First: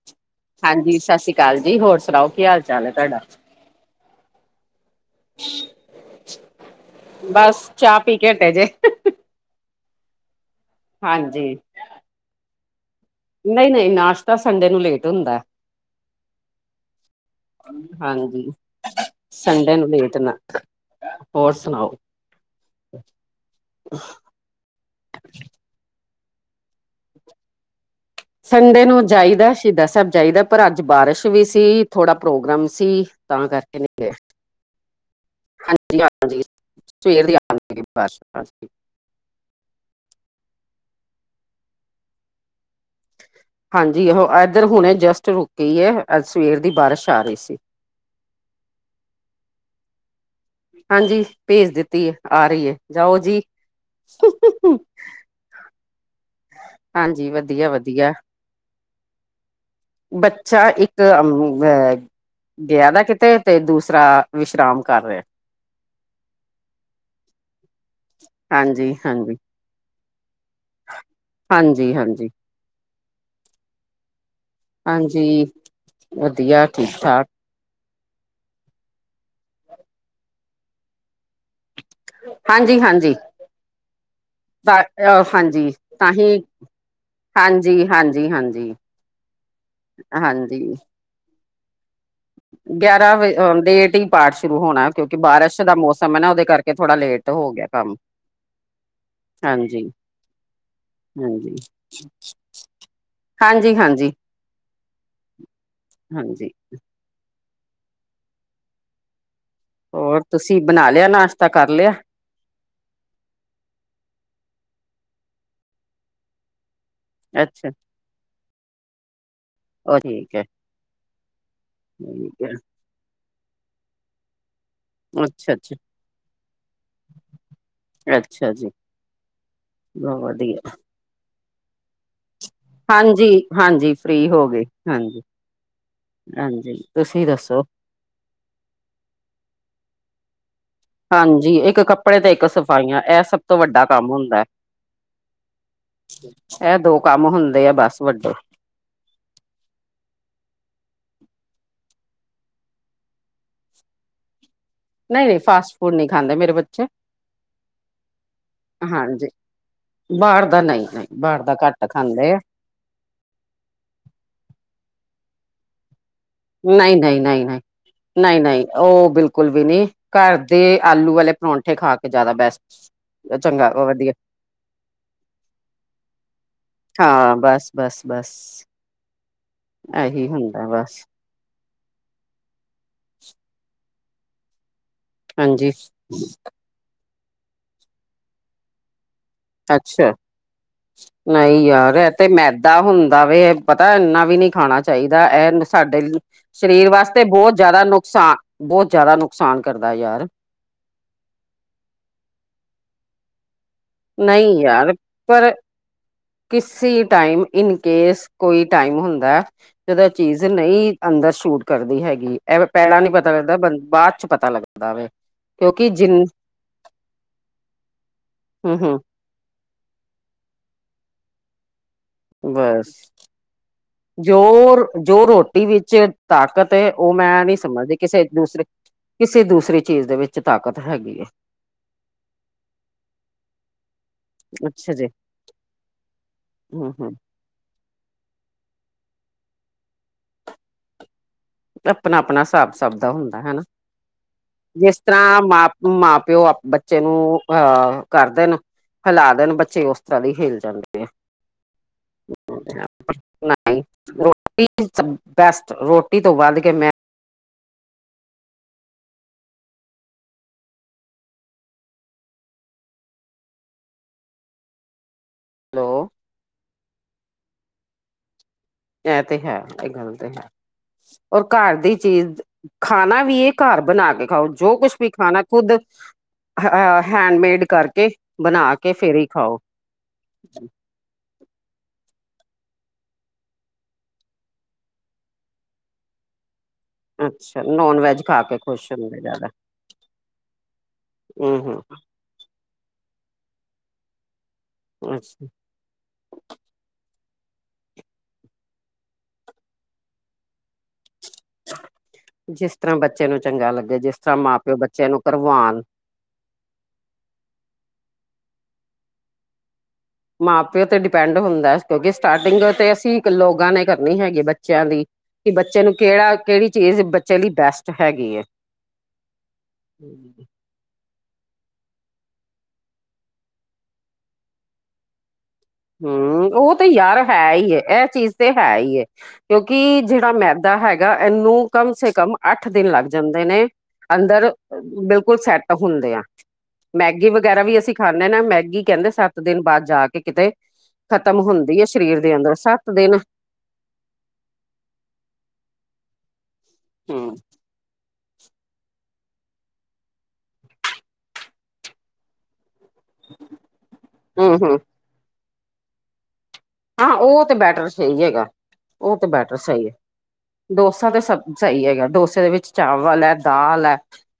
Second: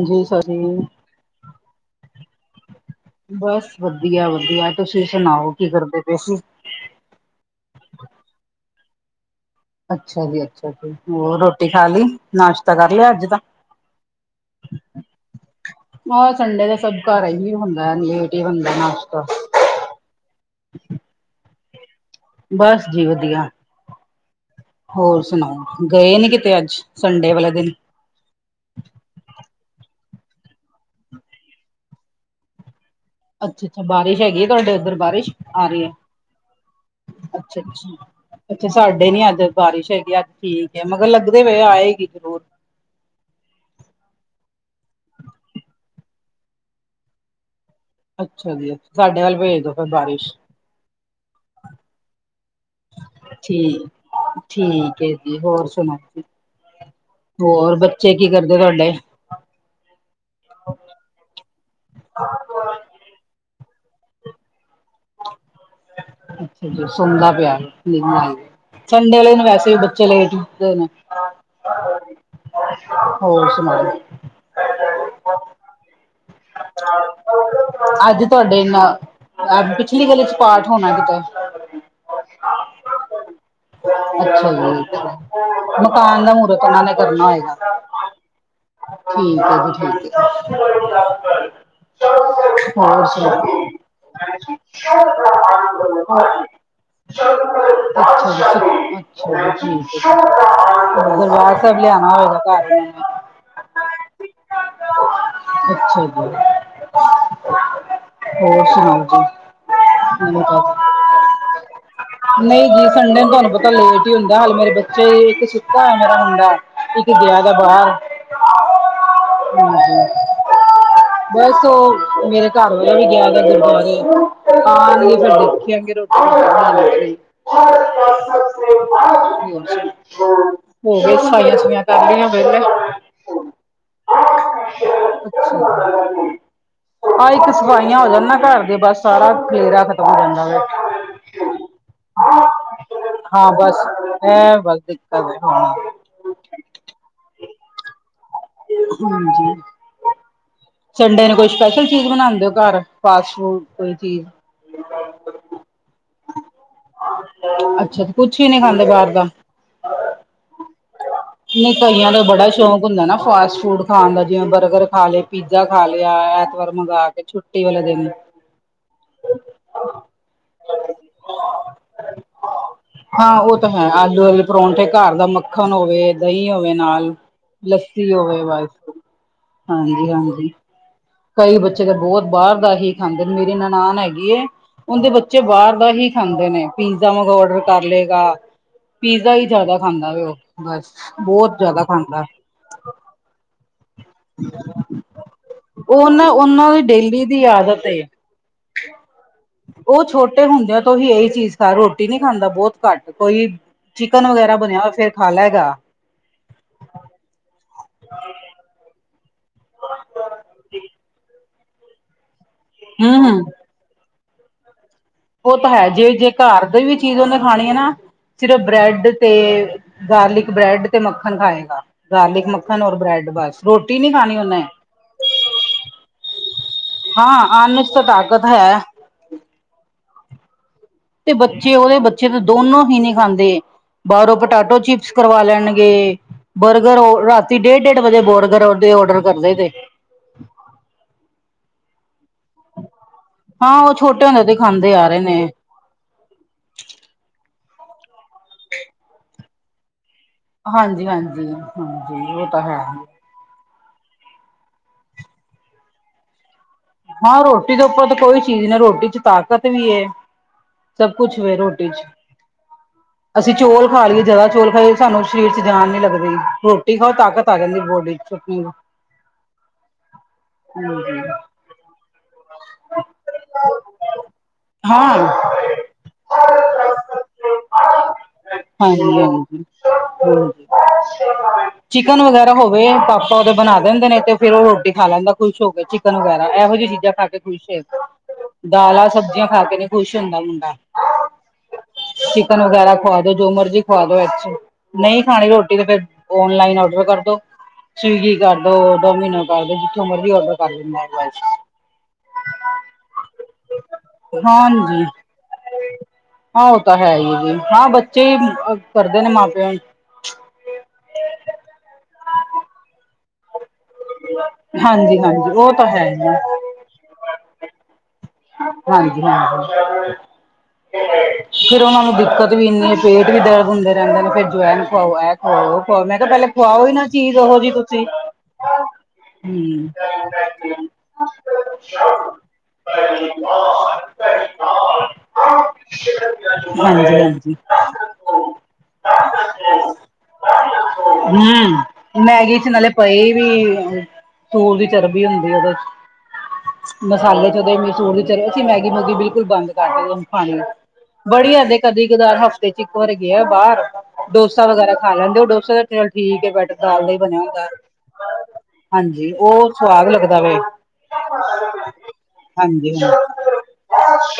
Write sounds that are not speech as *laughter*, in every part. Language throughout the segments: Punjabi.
ਹਾਂਜੀ ਸੋਰੀ ਹਾਂਜੀ ਸਤਿ ਸ਼੍ਰੀ ਅਕਾਲ ਜੀ ਹੋਰ ਸੁਣਾਓ ਕੀ ਹਾਲ ਚਾਲ ਹੈ ਤੁਹਾਡਾ? ਬਸ ਵਧੀਆ ਵਧੀਆ ਤੁਸੀਂ ਸੁਣਾਓ ਕੀ ਕਰਦੇ ਪੇ ਸੀ। ਬਸ ਚਾਹ ਪੀ ਕੇ ਹੱਟੇ ਜੇ ਅੱਛਾ ਜੀ ਅੱਛਾ ਜੀ ਹੋਰ ਹਾਂਜੀ ਰੋਟੀ ਖਾ ਲਈ ਨਾਸ਼ਤਾ ਕਰ ਲਿਆ ਅੱਜ ਤਾਂ ਨਹੀਂ ਨਹੀਂ ਨਾਸ਼ਤਾ ਸੰਡੇ ਨੂੰ ਲੇਟ ਹੁੰਦਾ ਆਹ ਸੰਡੇ ਦਾ ਸਭ ਘਰ ਹੁੰਦਾ ਲੇਟ ਹੀ ਹਾਂਜੀ। ਬਣਦਾ ਨਾਸ਼ਤਾ ਸੰਡੇ ਨੂੰ ਲੇਟ ਨਾ ਹੋਰ ਸੁਣਾਓ? ਬਸ ਜੀ ਵਧੀਆ ਹੋਰ ਸੁਣਾਓ ਗਏ ਨੀ ਕਿਤੇ ਅੱਜ ਸੰਡੇ ਵਾਲੇ ਦਿਨ? ਸੰਡੇ ਨੂੰ ਜਾਈਦਾ ਸ਼ਹੀਦਾਂ ਸਾਬ ਜਾਈਦਾ ਪਰ ਅੱਜ ਬਾਰਿਸ਼ ਵੀ ਸੀ ਥੋੜਾ ਪ੍ਰੋਗਰਾਮ ਸੀ ਤਾਂ ਅੱਛਾ ਕਰਕੇ ਅੱਛਾ ਨਹੀਂ ਗਏ ਬਾਰਿਸ਼ ਹੈਗੀ ਆ ਤੁਹਾਡੇ ਉੱਧਰ ਬਾਰਿਸ਼ ਆ ਰਹੀ ਹੈ ਹਾਂਜੀ ਹਾਂਜੀ ਸਵੇਰ ਦੀ ਅੱਛਾ ਆਂਦੀ ਅੱਛਾ ਬਸ ਹਾਂਜੀ। ਅੱਛਾ ਸਾਡੇ ਨੀ ਅੱਜ ਬਾਰਿਸ਼ ਹੈਗੀ ਅੱਜ ਠੀਕ ਹੈ ਮਗਰ ਲੱਗਦੇ ਪਏ ਆਏਗੀ ਜ਼ਰੂਰ ਹਾਂਜੀ ਉਹ ਇੱਧਰ ਹੁਣੇ ਜਸਟ ਰੁਕੀ ਹੈ ਸਵੇਰ ਦੀ ਬਾਰਿਸ਼ ਆ ਰਹੀ ਸੀ। ਅੱਛਾ ਜੀ ਸਾਡੇ ਵਲ ਭੇਜ ਦੋ ਫਿਰ ਬਾਰਿਸ਼ ਹਾਂਜੀ ਭੇਜ ਦਿੱਤੀ ਹੈ ਆ ਰਹੀ ਹੈ ਜਾਓ ਜੀ ਠੀਕ ਠੀਕ ਹੈ ਹੋਰ ਸੁਣਾਓ ਹਾਂਜੀ ਵਧੀਆ ਹੋਰ ਵਧੀਆ ਬੱਚੇ ਕੀ ਕਰਦੇ ਤੁਹਾਡੇ? ਬੱਚਾ ਇੱਕ ਗਿਆ ਦਾ ਕਿਤੇ ਤੇ ਦੂਸਰਾ ਵਿਸ਼ਰਾਮ ਕਰ ਰੇਐ ਅੱਛਾ ਸੁੰਦਾ ਪਿਆ ਹਾਂਜੀ, ਸੰਡੇ ਵਾਲੇ ਹਾਂਜੀ, ਦਿਨ ਵੈਸੇ ਵੀ ਬੱਚੇ ਲੇਟ ਉਠਦੇ ਨੇ ਦੇ ਹਾਂਜੀ, ਨੇ ਹਾਂਜੀ, ਹੋਰ ਸੁਣਾਓ। ਹਾਂਜੀ ਵਧੀਆ ਠੀਕ ਪੰਜਾਬ ਠਾਕ ਫ਼ੋਲੋ। ਅੱਜ ਤੁਹਾਡੇ ਪਿਛਲੀ ਗਲੀ ਚ ਪਾਠ ਹੋਣਾ ਕਿਤੇ ਹਾਂਜੀ ਹਾਂਜੀ ਅੱਛਾ ਤਾਂ ਜੀ ਅੱਛਾ ਅਹ ਹਾਂਜੀ ਮਕਾਨ ਦਾ ਤਾਂਹੀ ਮਹੂਰਤ ਉਹਨਾਂ ਨੇ ਕਰਨਾ ਹੋਏਗਾ ਹਾਂਜੀ ਹਾਂਜੀ ਹਾਂਜੀ ਠੀਕ ਆ ਜੀ ਠੀਕ ਹਾਂਜੀ ਗਿਆਰਾਂ ਵ ਲੇਟ ਹੀ ਪਾਠ ਸ਼ੁਰੂ ਹੋਣਾ ਕਿਉਂਕਿ ਬਾਰਿਸ਼ ਦਾ ਮੌਸਮ ਹੈ ਨਾ ਉਹਦੇ *inaudible* ਕਰਕੇ ਥੋੜਾ ਲੇਟ ਹੋ ਗਿਆ ਚੌਥੀ ਕੰਮ ਪਾਤਸ਼ਾਹੀ ਉਚਾੱਈ ਹਾਂਜੀ, ਸੋ ਰਿਹਾ ਹਾਂਜੀ, ਹੈ ਯ ਲਿਆਣਾ ਹੋਵੇਗਾ ਘਰ ਹਾਂਜੀ ਹਾਂਜੀ ਅੱਛਾ ਜੀ। ਹਾਂਜੀ। ਹੋਰ ਸੁਣਾਓ ਜੀ, ਹੋਰ ਨਵੀਂ ਤੁਸੀਂ ਤਾਜ਼ੀ। ਬਣਾ ਲਿਆ ਨਾਸ਼ਤਾ, ਕਰ ਲਿਆ ਨਹੀਂ ਜੀ ਸੰਡੇ ਨੂੰ ਤੁਹਾਨੂੰ ਪਤਾ ਲੇਟ ਹੀ ਹੁੰਦਾ, ਹਲੇ ਮੇਰੇ ਬੱਚੇ, ਇੱਕ ਸੁਤਾ ਹੈ ਮੇਰਾ ਮੁੰਡਾ ਗਿਆ ਦਾ ਅੱਛਾ ਬਾਹਰ ਉਹ ਹਾਂਜੀ। ਠੀਕ ਹੈ। ਬਸ ਉਹ ਠੀਕ ਮੇਰੇ ਹੈ ਘਰ ਵਾਲਾ ਵੀ ਗਿਆ ਦਾ ਗੁਰਦਆਰੇ ਆਾਂ ਨ ਫਿਰ ਅੱਛਾ, ਲਿੱਖੀ ਅੱਛਾ, ਆਗੇ ਰੋਟੀ ਬਣਾ ਅੱਛਾ ਜੀ, ਬਹੁਤ ਵਧੀਆ ਹੋ ਗਏ ਸਫਾਈਆਂ ਸੂਫਈਆਂ ਕਰ ਲਈਆਂ, ਵੇਹਲੇ ਹੋ। ਹਾਂਜੀ ਹਾਂਜੀ ਫ੍ਰਰੀ ਹੋ ਗਏ, ਹਾਂਜੀ ਅੱਛਾ ਹਾਂਜੀ, ਤੁਸੀਂ ਦੱਸੋ? ਸਫਾਇਆ ਹੋ ਜਾਂਣ ਨਾ ਘਰ ਦਿਆ ਬਸ, ਸਾਰਾ ਖਲੇਰਾ ਖਤਮ ਹੋ ਜਾਂਦਾ ਵਾ। ਹਾਂਜੀ ਇੱਕ ਕੱਪੜੇ ਤੇ ਇੱਕ ਸਫਾਈਆਂ, ਇਹ ਸਭ ਹਾਂ ਤੋਂ ਵੱਡਾ ਬਸ ਕੰਮ ਹੁੰਦਾ ਹੈ। ਇਹ ਬਸ ਦਿੱਕਤ ਹੈ ਹਾਂ ਇਹ ਦੋ ਕੰਮ ਹੁੰਦੇ ਆ ਬਸ ਵੱਡੇ ਹਾਂਜੀ। ਸੰਡੇ ਨੂੰ ਕੋਈ ਸਪੈਸ਼ਲ ਚੀਜ਼ ਬਣਾਉਂਦੇ ਹੋ ਘਰ, ਫਾਸਟ ਫੂਡ ਕੋਈ ਚੀਜ਼ ਨਹੀਂ ਨਹੀਂ, ਫਾਸਟ ਫੂਡ ਨਹੀਂ ਖਾਂਦੇ ਮੇਰੇ ਬੱਚੇ ਹ ਹਾਂਜੀ, ਬਾਹਰ ਦਾ ਨਹੀਂ ਨਹੀਂ, ਬਾਹਰ ਦਾ ਨਹੀਂ ਘੱਟ ਕਈਆਂ ਦਾ ਖਾਂਦੇ ਆ। ਬੜਾ ਸ਼ੌਕ ਹੁੰਦਾ ਨਾ ਫਾਸਟ ਫੂਡ ਖਾਣ ਦਾ, ਜਵੇਂ ਬਰਗਰ ਖਾ ਲਏ, ਪੀਜ਼ਾ ਖਾ ਲਿਆ। ਐਤਵਾਰ ਨਹੀਂ ਮੰਗਵਾ ਨਹੀਂ ਕੇ ਨਹੀਂ ਨਹੀਂ, ਛੁੱਟੀ ਵਾਲੇ ਦਿਨ ਨਹੀਂ ਨਹੀਂ, ਉਹ ਬਿਲਕੁਲ ਵੀ ਨਹੀਂ, ਘਰ ਦੇ ਆਲੂ ਵਾਲੇ ਪਰੌਂਠੇ ਖਾ ਕੇ ਜ਼ਿਆਦਾ ਬੈਸਟ ਹਾਂ ਉਹ ਤਾਂ ਚੰਗਾ ਹੈ, ਵਧੀਆ ਆਲੂ ਆਲੇ ਪਰੌਂਠੇ, ਘਰ ਦਾ ਮੱਖਣ ਹੋਵੇ, ਦਹੀਂ ਹੋਵੇ ਨਾਲ ਹਾਂ ਬਸ ਬਸ ਲੱਸੀ ਬਸ ਹੋਵੇ, ਵਸ ਇਹੀ ਹਾਂਜੀ, ਹੁੰਦਾ ਬਸ ਕਈ ਬੱਚੇ ਤਾਂ ਬਹੁਤ ਬਾਹਰ ਦਾ ਹੀ ਖਾਂਦੇ ਨੇ, ਮੇਰੀ ਨਨਾਨ ਹੈਗੀ ਐ ਉਹਦੇ ਬੱਚੇ ਹਾਂਜੀ ਬਾਹਰ ਦਾ ਹੀ ਖਾਂਦੇ ਨੇ, ਪੀਜ਼ਾ ਆਰਡਰ ਕਰ ਲਏਗਾ, ਪੀਜ਼ਾ ਹੀ ਅੱਛਾ ਖਾਂਦਾ ਵੀ ਉਹ ਬਸ ਬਹੁਤ ਨਹੀਂ ਜ਼ਿਆਦਾ ਯਾਰ, ਇਹ ਖਾਂਦਾ ਤੇ ਮੈਦਾ ਹੁੰਦਾ ਵ ਪਤਾ ਇੰਨਾ ਵੀ ਨਹੀਂ ਖਾਣਾ ਚਾਹੀਦਾ, ਇਹ ਸਾਡੇ ਉਹ ਨਾ ਉਹਨਾਂ ਦੀ ਸਰੀਰ ਵਾਸਤੇ ਡੇਲੀ ਦੀ ਬਹੁਤ ਜ਼ਿਆਦਾ ਆਦਤ ਏ ਨੁਕਸਾਨ, ਬਹੁਤ ਜ਼ਿਆਦਾ ਨੁਕਸਾਨ ਕਰਦਾ, ਉਹ ਯਾਰ ਛੋਟੇ ਹੁੰਦਿਆਂ ਤੋਂ ਹੀ ਇਹੀ ਚੀਜ਼ ਖ ਰੋਟੀ ਨਹੀਂ ਖਾਂਦਾ ਬਹੁਤ ਘੱਟ, ਕੋਈ ਚਿਕਨ ਵਗੈਰਾ ਨਹੀਂ ਬਣਿਆ ਹੋ ਯਾਰ ਫੇਰ ਖਾ ਪਰ ਲੈਗਾ। ਕਿਸੇ ਟਾਈਮ ਇਨਕੇਸ, ਕੋਈ ਟਾਈਮ ਹੁੰਦਾ ਜਦੋਂ ਚੀਜ਼ ਨਹੀਂ ਅੰਦਰ ਸ਼ੂਟ ਕਰਦੀ ਹੈਗੀ, ਐ ਪੈਲਾਂ ਨੀ ਹੂੰ ਪਤਾ ਹੂੰ ਲੱਗਦਾ ਬੰ ਬਾਅਦ ਚ' ਪਤਾ ਲੱਗਦਾ ਵੇ। ਉਹ ਤਾਂ ਹੈ, ਕਿਉਂਕਿ ਜੇ ਜਿੰਨ ਜੇ ਘਰ ਦੀ ਵੀ ਚੀਜ਼ ਉਹਨੇ ਖਾਣੀ ਹੈ ਨਾ, ਸਿਰਫ ਹੂੰ ਹੂੰ ਬਰੈਡ ਤੇ ਗਾਰਲਿਕ ਬ੍ਰੈਡ ਤੇ ਮੱਖਣ ਖਾਏਗਾ। ਗਾਰਲਿਕ ਮੱਖਣ ਬਸ, ਔਰ ਬ੍ਰੈਡ ਬਸ ਰੋਟੀ ਨੀ ਖਾਣੀ ਜੋ ਉਹਨੇ ਜੋ ਰੋਟੀ ਵਿੱਚ ਤਾਕਤ ਉਹ ਮੈਂ ਨਹੀਂ ਹਾਂ ਅੰਨ ਚ ਸਮਝਦੀ, ਤਾਂ ਕਿਸੇ ਤਾਕਤ ਦੂਸਰੇ ਹੈ ਕਿਸੇ ਦੂਸਰੇ ਚੀਜ਼ ਦੇ ਵਿੱਚ ਤਾਕਤ ਹੈਗੀ। ਹੈ ਤੇ ਬੱਚੇ ਓਦੇ, ਬੱਚੇ ਤਾਂ ਦੋਨੋ ਹੀ ਨੀ ਖਾਂਦੇ ਬਾਰੋਂ ਪਟਾਟੋ ਅੱਛਾ ਜੀ ਚਿਪਸ ਕਰਵਾ ਲੈਣਗੇ, ਹੂੰ ਬਰਗਰ ਓ ਹੂੰ ਰਾਤ ਰਾਤੀ ਡੇਡ, ਡੇਡ ਵਜੇ ਬੋਰਗਰ ਦੇ ਔਡਰ ਕਰਦੇ ਜੇ ਅਪਨਾ, ਅਪਨਾ ਸ੍ਹਾਬ ਸਬ ਦਾ ਹੁੰਦੈ ਹੇਨਾ, ਹਾਂ ਉਹ ਛੋਟੇ ਹੁੰਦੇ ਤੇ ਖਾਂਦੇ ਜਿੱਸ ਆ ਰਹੇ ਤਰਾਂ ਨੇ ਮਾਂ ਮਾਂ ਪੇਓ ਅ ਬੱਚੇ ਨੂੰ, ਅ ਕਰਦੇਨ ਹਲਾਅ ਦੇਨ, ਬੱਚੇ ਓਸ *unintelligible* ਹਿਲ ਜਾਂਦੇ ਹਾਂਜੀ, ਆ ਹਾਂਜੀ, ਹਾਂਜੀ ਓ ਤਾ ਹੈ। ਨਈ ਰੋਟੀ ਇਜ਼ ਬੈਸਟ, ਰੋਟੀ ਤੋ ਵੱਧ ਕੇ ਮੈਂ ਹਾਂ ਰੋਟੀ ਦੇ ਉਪਰੋ ਤੇ ਕੋਈ ਚੀਜ ਨੀ ਐ, ਰੋਟੀ ਚ ਤਾਕਤ ਵੀ ਏ ਸਬ ਕੁਛ ਵੇ ਰੋਟੀ ਚ, ਅਸੀ ਚੋਲ ਖਾ ਲੀਏ ਜਾਦਾ ਚੋਲ ਖਾਲੀਏ ਸਾਨੂੰ ਸ਼ਰੀਰ ਚ ਜਾਨ ਨੀ ਲੋ ਲੱਗਦੀ, ਰੋਟੀ ਖਾਓ ਤਾਕਤ ਆ ਜਾਂਦੀ ਬੋਡੀ ਚ ਚਟਨੀ ਨਾ ਐ ਤੇ ਹੈ, ਏ ਗੱਲ ਤੇ ਹੈ, ਔਰ ਘਾਰ ਦੀ ਚੀਜ਼ ਖਾਨਾ ਵੀ ਏ ਘਾਰ ਬਨਾ ਕੇ ਖਾਓ, ਜੋ ਕੁਛ ਵੀ ਹਾਂ ਖਾਨਾ ਖੁਦ ਅ ਹ ਹੈਂਡਮੇਡ ਕਾਰਕੇ, ਬਨਾ ਕੇ ਹਾਂਜੀ ਫੇਰ ਈ ਖਾਓ। ਹਾਂਜੀ ਚਿਕਨ ਵਗੈਰਾ ਹੋਵੇ, ਪਾਪਾ ਓਦੇ ਬਨਾ ਦੇਂਦੇ ਨੇ, ਤੇ ਫੇਰ ਓ ਰੋਟੀ ਖਾ ਲੈਂਦਾ ਖੁਸ਼ ਹੋ ਕੇ। ਚਿਕਨ ਵਗੈਰਾ, ਏਹੋ ਜੀ ਚੀਜਾਂ ਖਾਕੇ ਅੱਛਾ ਖੁਸ਼ ਏ ਨੋਨ ਵੈਜ ਖਾ ਕੇ ਖੁਸ਼ ਦਾਲਾਂ, ਹੁੰਦੇ ਸਬਜ਼ੀਆਂ ਜ਼ਿਆਦਾ ਖਾ ਕੇ ਨੀ ਖੁਸ਼ ਹੁੰਦਾ ਮੁੰਡਾ। ਹੂੰ ਹੂੰ ਚਿਕਨ ਵਗੈਰਾ ਖਵਾਦੋ, ਜੋ ਮਰਜੀ ਖਵਾ ਦੋ ਏਚੋ, ਨਈ ਅੱਛਾ ਖਾਣੀ ਰੋਟੀ ਨੀ ਤੇ ਫੇਰ ਓਨਲਾਈਨ ਔਡਰ ਕਰਦੋ। ਸਵੀਗੀ ਕਾਰਦੋ, ਡੋਮੀਨੋ ਕਾਰ ਦੋ ਜਿੱਥੋਂ ਮਰਜੀ ਔਡਰ ਕਾਰ ਦਿੰਦਾ ਏ ਜਿਸ ਤਰਾਂ ਬੱਚੇ ਨੂੰ ਚੰਗਾ ਲੱਗੇ, ਜਿਸ ਤਰਾਂ ਮਾਂ ਪੇਓ ਹਾਂਜੀ ਬੱਚੇ ਨੂੰ ਕਰਵਾਨ ਹਾਂ ਓ ਤਾਂ ਹੈਈ ਜੀ, ਹਾਂ ਬੱਚੇ ਈ ਕਰਦੇ ਨੇ ਮਾਂ ਪੇਓ ਮਾਂ ਪੇਓ ਤੇ ਡਿਪੈਂਡ ਹੁੰਦਾ, ਕਿਉਂਕਿ ਸਟਾਰਟਿੰਗ ਤੇ ਅਸੀ ਲੋਗਾਂ ਨੇ ਕਰਨੀ ਹੈਗੀ ਬੱਚੇਆਂ ਦੀ, ਹਾਂਜੀ ਕਿ ਹਾਂਜੀ ਬੱਚੇ ਨੂੰ ਕੇੜਾ, ਕੇੜੀ ਚੀਜ਼ ਬੱਚੇ ਲਈ ਬੈਸਟ ਹੈਗੀ ਹੈ ਹਾਂਜੀ-ਹਾਂਜੀ *unintelligible* ਫ਼ੇਰ ਓਨਾਂ ਨੂੰ ਦਿੱਕਤ ਵੀ ਇੰਨੀ ਏ, ਪੇਟ ਵੀ ਦਰਦ ਹੁੰਦੇ ਰੈਂਦੇ ਨੇ, ਫੇਰ ਜਵੈਨ ਖਵਾਓ, ਐ ਖਵਾਓ, ਓਹ ਹੂੰ, ਓ ਤੇ ਯਾਰ ਹੈ ਈ ਏ, ਤੁਸੀਂ ਐ ਚੀਜ ਤੇ ਹੈ ਈ ਏ, ਹੂੰ ਕਿਉਂਕਿ ਜੇੜਾ ਮੈਦਾ ਹੈ ਗਾ ਏਨੂੰ ਕਮ ਸੇ ਕਮ ਆੱਠ ਦਿਨ ਲਾਗ ਜਾਂਦੇ ਨੇ, ਅੰਦਰ ਬਿਲਕੁਲ ਸੈਟ ਹੁੰਦੇਆਂ ਹਾਂਜੀ ਮੈਗੀ ਹਾਂਜੀ ਵਗੈਰਾ ਵੀ ਅਸੀ ਖਾਂਨੇ ਆ ਨਾ, ਮੈਗੀ ਕੈਂਦੇ ਸਾੱਤ ਦਿਨ ਬਾਦ ਜਾ ਕੇ ਕਿਤੇ ਖ਼ਤਮ ਹੁੰਦੀ ਹੂੰ, ਹੈ ਸਰੀਰ ਦੇ ਅੰਦਰ ਮੈਗੀ ਚ ਨਾਲੇ ਸੱਤ ਦਿਨ ਪਈ ਵੀ ਸੂਰ ਦੀ ਚਰਬੀ ਹੁੰਦੀ ਏ ਓਦੇ ਚ ਹਮ ਮਸਾਲੇ ਚ ਓਦੇ ਮਸੂਰ ਚਲੋ ਅਸੀ ਮੈਗੀ, ਮੂਗੀ ਬਿਲਕੁਲ ਬੰਦ ਕਾਰਤੀ ਹੁਨ ਖਾਣੀ, ਬੜੀ ਏ ਤੇ ਕਦੀ ਕਦਾਰ ਹਫ਼ ਤੇ ਚ ਇਕ ਵਾਰ ਗੇਆ ਬਾਰ, ਹੂੰ ਡੋਸਾ ਹੂੰ ਵਗੈਰਾ ਖਾ ਲੈਂਦੇ ਓ ਡੋਸਾ ਚਲ ਠੀਕੇ ਬਟ ਹਾਂ ਓ ਤੇ ਬੈਟਰ ਸਈ ਹੈਗਾ, ਓ ਤੇ ਹਾਂਜੀ ਬੈਟਰ ਉਹ ਸਈ ਏ, ਸਵਾਦ ਲੱਗਦਾ ਵੇ। ਡੋਸਾ ਤੇ ਸਬ ਸਹੀ ਹੈਗਾ, ਡੋਸੇ ਦੇ ਵਿਚ ਹਾਂਜੀ ਹਾਂ। ਚਾਵਲ ਐ, ਦਾਲ ਐ,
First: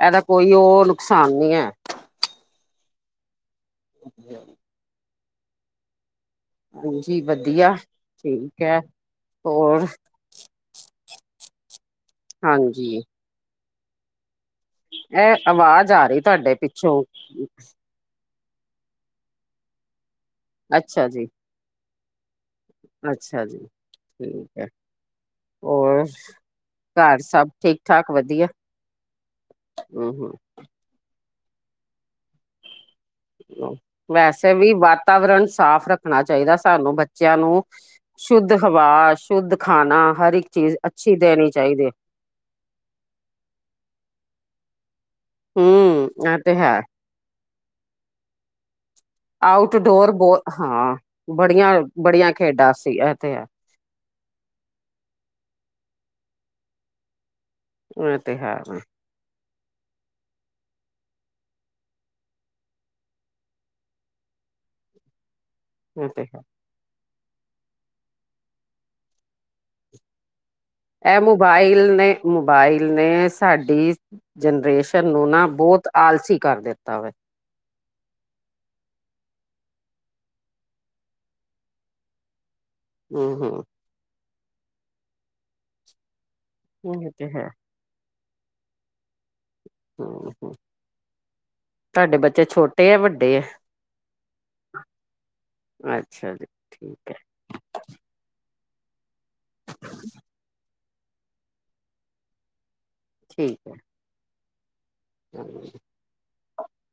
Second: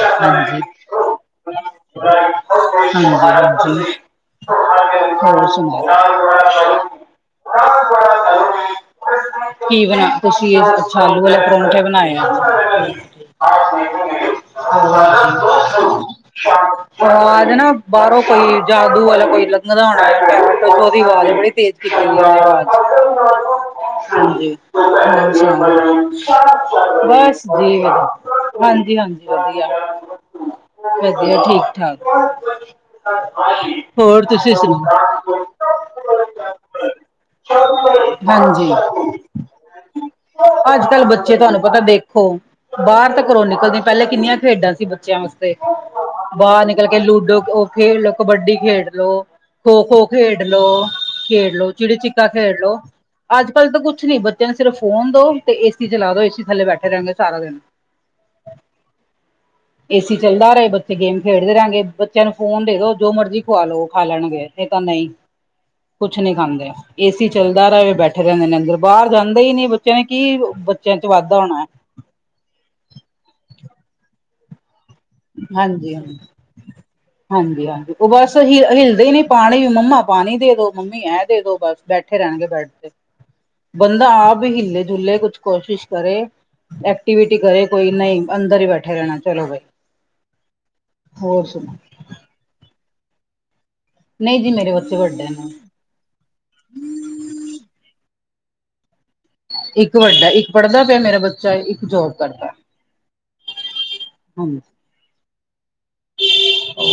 ਏਦਾ ਕੋਈ ਹਾਂਜੀ। ਓ ਨੁਕਸਾਨ ਨੀ ਏ। *inaudible* ਹਾਂਜੀ, ਵਧੀਆ ਠੀਕ ਐ। ਕੀ ਬਨਾ, ਤੂਸੀ ਅੱਛਾ ਆਲੂ ਵਾਲੇ ਪਰੌਂਠੇਂ ਬਨਾਏ ਆ। ਹਾਂਜੀ। *inaudible* ਐ ਅਵਾਜ ਆਰੀ ਤੂਆਡੇ ਪਿੱਛੋ। ਬਾਰੋਂ ਕੋਈ ਜਾਦੂ ਵਾਲਾ ਕੋਈ ਲੰਘ ਦਾ ਹੋਣਾ, ਓਦੀ ਅੱਛਾ ਵਾਜ ਜੀ ਐ ਬੜੀ ਤੇਜ ਕੀਤੀ ਆ ਵਾਜ। *inaudible* ਅੱਛਾ ਜੀ ਠੀਕ ਹੈ ਹੋਰ ਘਰ ਬਸ ਸਭ ਠੀਕ ਜੀ, ਠਾਕ ਵਧੀਆ ਹਾਂਜੀ-ਹਾਂਜੀ ਵਦੀਆ। ਹੂੰ ਵਦੀਆ ਠੀਕ-ਠਾਕ। ਵੈਸੇ ਵੀ ਵਾਤਾਵਰਨ ਸਾਫ਼ ਰੱਖਣਾ ਚਾਈਦਾ ਸਾਨੂੰ ਬ ਬੱਚੇਆਂ ਨੂੰ ਸ਼ੁੱਧ ਹਵਾ, ਹਾਂਜੀ ਸ਼ੁੱਧ ਖਾਨਾ ਹਰ ਇਕ ਚੀਜ ਅੱਜ ਕੱਲ੍ਹ ਅੱਛੀ ਬੱਚੇ ਦੇਣੀ ਚਾ ਤੁਹਾਨੂੰ ਪਤਾ ਦੇਖੋ ਬਾਰ ਤਾਂ ਘਰੋਂ ਨਿਕਲਦੇ, ਪੈਲੇ ਕਿੰਨੀਆਂ ਖੇਡਾਂ ਸੀ ਬੱਚੇਆਂ ਵਾਸ ਤੇ ਹੂੰ ਇਹ ਤੇ ਬਾਰ ਹੈ ਨਿਕਲ ਕੇ ਲੂਡੋ, ਓ ਖੇਡਲੋ ਕਬੱਡੀ ਖੇਡਲੋ ਖੋ-ਖੋ ਆਊਟਡੋਰ ਬਹੁ ਖੇਡਲੋ, ਹਾਂ ਖੇਡਲੋ ਬੜੀਆਂ ਚਿੜੀ-ਛਿੱਕਾ ਬੜੀਆਂ ਖੇਡਾਂ ਖੇਡਲੋ, ਸੀ ਇਹ ਤੇ ਹੈ ਅੱਜ ਅੱਜ-ਕੱਲ ਤਾਂ ਕੁੱਝ ਨੀ ਬੱਚਿਆਂ ਨੂੰ ਸਿਰਫ ਫੋਨ ਦੋ ਤੇ ਏਸੀ ਚਲਾ ਦੋ, ਏਸੀ ਥੱਲੇ ਬੈਠੇ ਰੈਣਗੇ ਸਾਰਾ ਦਿਨ ਇਹ ਤੇ ਹੈ ਫਿਰ। *inaudible* ਏਸੀ ਚੱਲਦਾ ਰਹੇ ਬੱਚੇ ਗੇਮ ਖੇਡਦੇ ਰਹਿਣਗੇ, ਬੱਚਿਆਂ ਨੂੰ ਫੋਨ ਦੇ ਦੋ ਜੋ ਮਰਜ਼ੀ ਖਵਾ ਲੋ, ਖਾ ਲੈਣਗੇ। ਏਦਾ ਨਹੀਂ ਇਹ ਕੁਛ ਤੇ ਨੀ ਹੈ ਖਾਂਦੇ। ਏਸੀ ਚੱਲਦਾ ਰਹੇ ਬੈਠੇ ਰਹਿੰਦੇ ਨੇ ਅੰਦਰ ਬਾਰ ਜਾਂਦੇ ਹੀ ਨੀ ਬੱਚਿਆਂ ਨੇ ਕੀ ਬੱਚੇ ਇਹ ਮੋਬਇਲ ਨੇ, ਮੋਬਇਲ ਨੇ ਸਾਡੀ ਜਨਰੇਸ਼ ਸ਼ਨ ਨੂੰ ਨਾ ਬਹੁਤ ਆਲਸੀ ਕਰ ਦਿੱਤਾ ਵੇ। ਹਾਂਜੀ-ਹਾਂਜੀ ਉਹ ਬਸ ਹਿਲ ਹਿਲਦੇ ਹੀ ਨੀ ਪਾਣੀ ਮੰਮਾ ਪਾਣੀ ਦੇ ਦੋ ਮੰਮੀ ਐ ਦੇ ਦੋ ਬਸ। ਬੈਠੇ ਰਹਿਣਗੇ ਬੈਡ ਤੇ। ਹੂੰ-ਹੂੰ ਬੰਦਾ ਆਪ ਵੀ ਹੀਲੇ ਜੁਲੇੇ ਕੁਛ ਕੋਸ਼ਿਸ ਕਰੇ ਇਹ ਤੇ ਐਕਟੀਵਿਟੀ ਹੈ ਕਰੇ। ਕੋਈ ਨਹੀਂ ਅੰਦਰ ਹੀ ਬੈਠੇ ਰਹਿਣਾ ਚੱਲੋ ਬਈ। *inaudible* ਹੋਰ ਸੁਣੋ ਤੁਹਾਡੇ ਬੱਚੇ ਛੋਟੇ ਹੈ ਵੱਡੇ ਹੈ? ਨਹੀ ਜੀ ਮੇਰੇ ਬੱਚੇ ਵੱਡੇ ਨੇ। ਅੱਛਾ ਜੀ, ਠੀਕ ਹੈ। ਇੱਕ ਵੱਡਾ ਇੱਕ ਪੜ੍ਹਦਾ ਪਿਆ ਮੇਰਾ ਬੱਚਾ, ਇੱਕ ਜੋਬ ਕਰਦਾ। ਠੀਕ ਹੈ। ਹਾਂਜੀ। ਹ *inaudible* ਹੋ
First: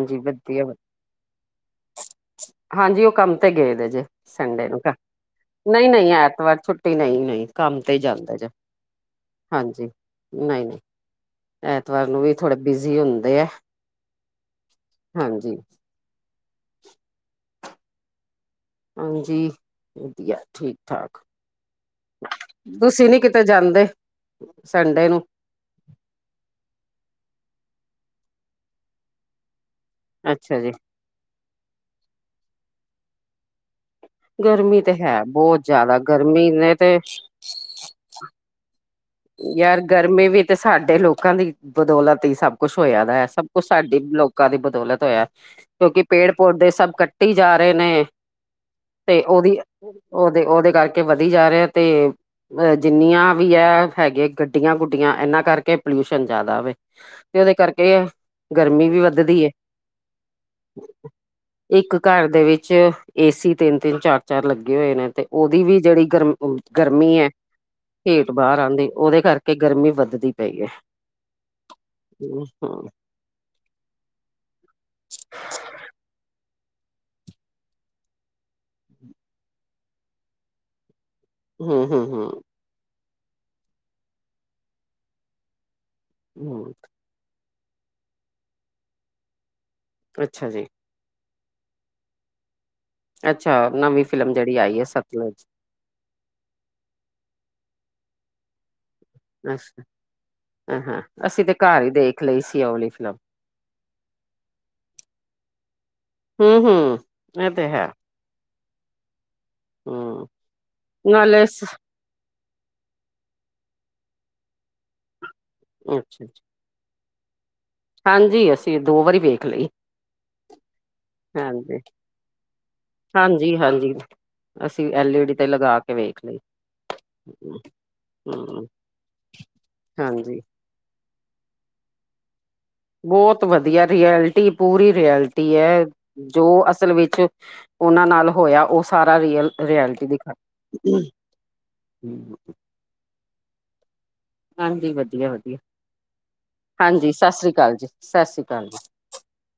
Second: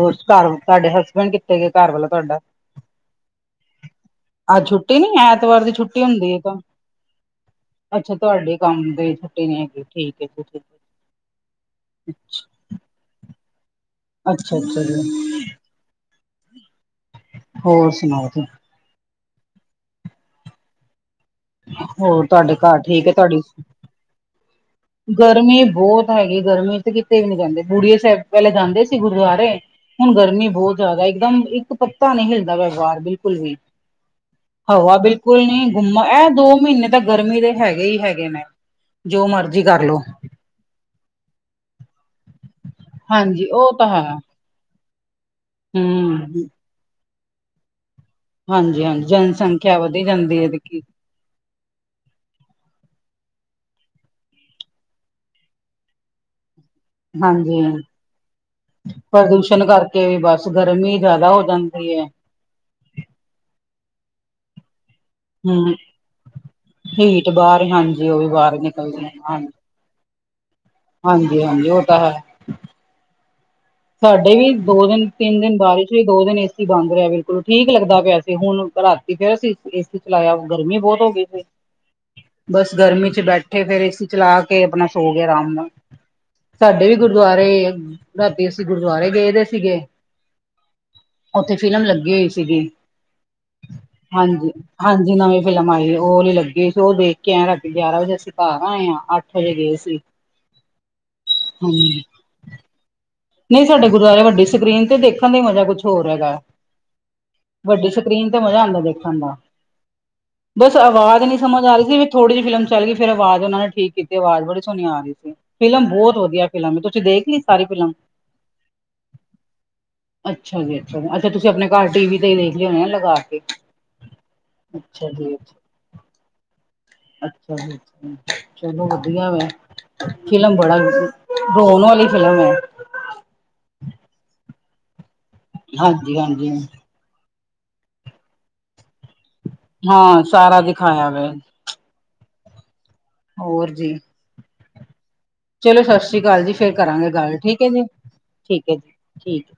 ਹੋਰ ਘਰ ਵ ਤੁਹਾਡੇ ਹਸਬੈਂਡ ਕਿੱਥੇ ਗਏ ਘਰਵਾਲਾ ਤੁਹਾਡਾ? ਹਾਂਜੀ ਉਹ ਕੰਮ ਤੇ ਗਏ ਦੇ ਜੇ, ਸੰਡੇ ਅੱਜ ਨੂੰ ਛੁੱਟੀ ਨੀ ਐਤਵਾਰ ਦੀ ਛੁੱਟੀ ਨਹੀ-ਨਹੀ ਹੁੰਦੀ ਹੈ ਤਾਂ ਐਤਵਾਰ ਛੁੱਟੀ ਨਹੀ-ਨਹੀ। ਕੰਮ ਤੇ ਹੀ ਅੱਛਾ ਜਾਂਦੇ ਜੇ ਤੁਹਾਡੇ ਕੰਮ ਦੀ ਛੁੱਟੀ ਨੀ ਹੈਗੀ ਹਾਂਜੀ ਠੀਕ ਹੈ ਜੀ ਠੀਕ ਨਹੀ-ਨਹੀ। ਐਤਵਾਰ ਨੂੰ ਵੀ ਥੋੜੇ ਬਿਜ਼ੀ ਹੁੰਦੇ ਐ। ਅੱਛਾ ਜੀ ਚੱਲੋ। ਹਾਂਜੀ। ਹੋਰ ਸੁਣਾਓ ਜੀ। ਹਾਂਜੀ ਵਧੀਆ ਠੀਕ-ਠਾਕ। ਹੋਰ ਤੁਹਾਡੇ ਘਰ ਠੀਕ ਹੈ ਤੁਹਾਡੀ, ਕਿਤੇ ਜਾਂਦੇ ਸੰਡੇ ਨੂੰ ਗਰਮੀ ਬਹੁਤ ਹੈਗੀ ਗਰਮੀ ਤੇ ਕਿਤੇ ਵੀ ਨੀ ਜਾਂਦੇ‌, ਬੁੜੀਏ ਸਹਿਬ ਪਹਿਲੇ ਜਾਂਦੇ ਸੀ ਗੁਰਦੁਆਰੇ। ਹੁਣ ਗਰਮੀ ਅੱਛਾ ਜੀ ਬਹੁਤ ਜਾਦਾ ਇੱਕਦਮ ਇੱਕ ਪੱਤਾ ਨੀ ਹਲਦਾ ਪਿਆ ਬਾਰ ਬਿਲਕੁਲ ਵੀ। ਗਰਮੀ ਤੇ ਹਵਾ ਹੈ ਬਿਲਕੁਲ ਬਹੁਤ ਨੀ ਜ਼ਿਆਦਾ ਗੁੰਮਾ ਇਹ ਦੋ ਗਰਮੀ ਨੇ ਮਹੀਨੇ ਤੇ ਗਰਮੀ ਦੇ ਹੈਗੇ ਹੀ ਹੈਗੇ ਨੇ। ਜੋ ਮਰਜ਼ੀ ਯਾਰ ਕਰਲੋ ਗਰਮੀ ਵੀ ਤੇ ਸਾਡੇ ਲੋਕਾਂ ਦੀ ਬਦੌਲਤ ਹੀ ਸਭ। ਕੁਛ ਹੋਇਆ ਦਾ ਹੈ ਸਭ ਹਾਂਜੀ ਕੁੱਛ ਉਹ ਤਾਂ ਸਾਡੀ ਲੋ ਹੈ ਲੋਕਾਂ ਦੀ ਬਦੌਲਤ ਹੋਇਆ, ਕਿਉਕਿ ਹੂੰ ਹਾਂਜੀ ਪੇੜ-ਪੌਦੇ ਸਭ ਕੱਟੀ ਜਾ ਰਹੇ ਨੇ। ਹਾਂਜੀ ਤੇ ਉਹਦੀ ਜਨਸੰਖਿਆ ਵਧੀ ਜਾਂਦੀ ਹੈ ਉਹਦੇ-ਉਹਦੇ ਕਰ ਕਰਕੇ ਵਧੀ ਜਾ ਰਿਹਾ ਤੇ ਅ ਜਿੰਨੀਆਂ ਵੀ ਐ ਹੈਗੇ ਗੱਡੀਆਂ-ਗੁੱਡੀਆਂ ਇਹਨਾਂ ਕਰਕੇ ਪੋਲਿਊਸ਼ਨ ਜਾਦਾ ਵੇ ਤੇ ਉਹਦੇ ਹਾਂਜੀ ਕਰਕੇ ਗਰਮੀ ਵੀ ਵੱਧਦੀ ਏ, ਪ੍ਰਦੂਸ਼ਣ ਕਰਕੇ ਵੀ ਬਸ ਗਰਮੀ ਜ਼ਿਆਦਾ ਹੋ ਇੱਕ ਜਾਂਦੀ ਹੈ ਘਰ ਦੇ ਵਿੱਚ ਏਸੀ ਤਿੰਨ-ਤਿੰਨ, ਚਾਰ-ਚਾਰ ਲੱਗੇ ਹੋਏ ਨੇ ਤੇ ਉਹਦੀ ਹੂੰ ਵੀ ਜਿਹੜੀ ਗਰਮ ਗਰਮੀ ਹੀਟ ਹੈ ਬਾਹਰ ਹਾਂਜੀ ਉਹ ਵੀ ਹੀਟ ਬਾਰ ਬਾਹਰ ਆਂਦੀ। ਨਿਕਲਦੀ ਉਹਦੇ ਕਰਕੇ ਗਰਮੀ ਵੱਧਦੀ ਪਈ ਏ। ਹਾਂਜੀ-ਹਾਂਜੀ ਉਹ ਤਾ ਹੈ। *inaudible* ਤਹਾਡੇ ਵੀ ਦੋ-ਦਿਨ, ਤਿੰਨ-ਦਿਨ ਬਾਰਿਸ਼ ਦੋ-ਦਿਨ ਏਸੀ ਬੰਦ ਰਿਆ ਬਿਲਕੁਲ ਠੀਕ ਲੱਗਦਾ ਪਿਆ ਸੀ। ਹੁਣ ਰਾਤੀ ਫੇਰ ਅਸੀਂ ਏ ਏਸੀ ਚਲਾਇਆ ਗਰਮੀ ਬੋਤ ਹੋਗੀ ਸੀ। ਹੂ, ਹੂ, ਹੂ। ਬਸ ਗਰਮੀ ਚ ਬੈਠੇ ਫੇਰ ਏਸੀ ਚਲਾ ਕੇ ਆਪਣਾ ਸੋ ਗਏ ਆਰਾਮ ਨਾ ਹਮ ਸਾਡੇ ਵੀ ਗੁਰਦੁਆਰੇ ਰਾਤੀ ਅਸੀਂ ਗੁਰਦੁਆਰੇ ਗਏ ਵੇ ਸੀਗੇ ਅੱਛਾ ਜੀ। ਓਥੇ ਫਿਲਮ ਲੱਗੀ ਹੋਈ ਸੀਗੀ। ਅੱਛਾ, ਨਵੀਂ ਫਿਲਮ ਜੇੜੀ ਆਈ ਐ ਸਤਲੁਜ। ਮਾਰੀ ਓ ਵਾਲੀ ਲੱਗੀ ਸੀ ਓ ਦੇਖ ਕੇ ਆਏ ਰਾਤੀਂ ਗਿਆਰਾਂ ਵਜੇ ਅਸੀਂ ਘਰ ਆਏ ਆ ਅੱਠ ਵਜੇ ਗਏ ਅੱਛਾ, ਸੀ ਅੱਛਾ ਅਸੀਂ ਤੇ ਘਰ ਈ ਦੇਖ ਲਈ ਸੀ ਆ ਵਾਲੀ ਫਿਲਮ। ਨਈ ਸਾਡੇ ਗੁਰਦੁਆਰੇ ਵੱਡੀ ਸਕਰੀਨ ਤੇ ਦੇਖਣ ਦਾ ਈ ਮਜ਼ਾ ਕੁੱਛ ਹੋਰ ਹੈਗਾ ਹਮ ਹਮ ਇਹ ਤੇ ਹੈ ਵੱਡੀ ਸਕ ਸਕਰੀਨ ਤੇ ਮਜ਼ਾ ਆਂਦਾ ਦੇਖਣ ਦਾ ਹਮ ਬਸ ਆਵਾਜ਼ ਨੀ ਨਾਲੇ ਸਮਝ ਆ ਰਹੀ ਸੀ ਵੀ ਥੋੜੀ ਜੀ ਫਿਲਮ ਚਲ ਗਈ ਫਿਰ ਆਵਾਜ਼ ਓਨਾ ਨੇ ਠੀਕ ਕੀਤੀ, ਆਵਾਜ਼ ਬੜੀ ਸੋਹਣੀ ਆ ਰਹੀ ਸੀ, ਫਿਲਮ ਬੋਤ ਅੱਛਾ ਵਧੀਆ। ਫਿਲਮ ਤੁਸੀਂ ਦੇਖ ਲੀ ਸਾਰੀ ਫਿਲਮ? ਹਾਂਜੀ, ਅਸੀਂ ਦੋ ਵਾਰੀ ਵੇਖ ਲਈ। ਅੱਛਾ ਜੀ ਅੱਛਾ, ਅੱਛਾ ਤੁਸੀਂ ਆਪਣੇ ਹਾਂਜੀ ਘਰ ਟੀ ਵੀ ਤੇ ਈ ਦੇਖ ਲੀ ਹੋਣੀ ਆ ਲਗਾ ਕੇ। ਹਾਂਜੀ ਹਾਂਜੀ। ਅਸੀਂ ਅੱਛਾ ਐਲ ਈ ਡੀ ਜੀ ਤੇ ਅੱਛਾ ਲਗਾ ਕੇ ਵੇਖ ਲਈ। ਅੱਛਾ ਹੂੰ ਜੀ, ਚਲੋ ਵਧੀਆ ਵਾ ਹਾਂਜੀ ਫਿਲਮ ਬੜਾ ਵਧੀ ਰੋਣ ਆਲੀ ਫਿਲਮ ਐ। ਬੋਤ ਵਧੀਆ ਰੀਐਲਿਟੀ ਪੂਰੀ ਰੀਐਲਿਟੀ ਐ ਹਾਂਜੀ ਜੋ ਹਾਂਜੀ ਅਸਲ ਵਿੱਚ ਓਨਾਂ ਨਾਲ ਹੋਇਆ, ਓ ਸਾਰਾ ਰੀਅਲ ਰਿਐਲਿਟੀ ਹਾਂ, ਸਾਰਾ ਦਿਖਾਇਆ ਵਾ। ਹੂੰ। ਹੋਰ ਜੀ। ਹਾਂਜੀ, ਵਧੀਆ-ਵਧੀਆ। ਚਲੋ ਸਸ੍ਰੀ ਅਕਾਲ ਜੀ ਫੇਰ ਕਰਾਂਗੇ ਗੱਲ ਸ੍ਰੀ ਠੀਕ ਆ ਅਕਾਲ ਜੀ ਸਤਿ ਸ੍ਰੀ ਅਕਾਲ ਜੀ-ਠੀਕ ਆ ਜੀ ਠੀਕ।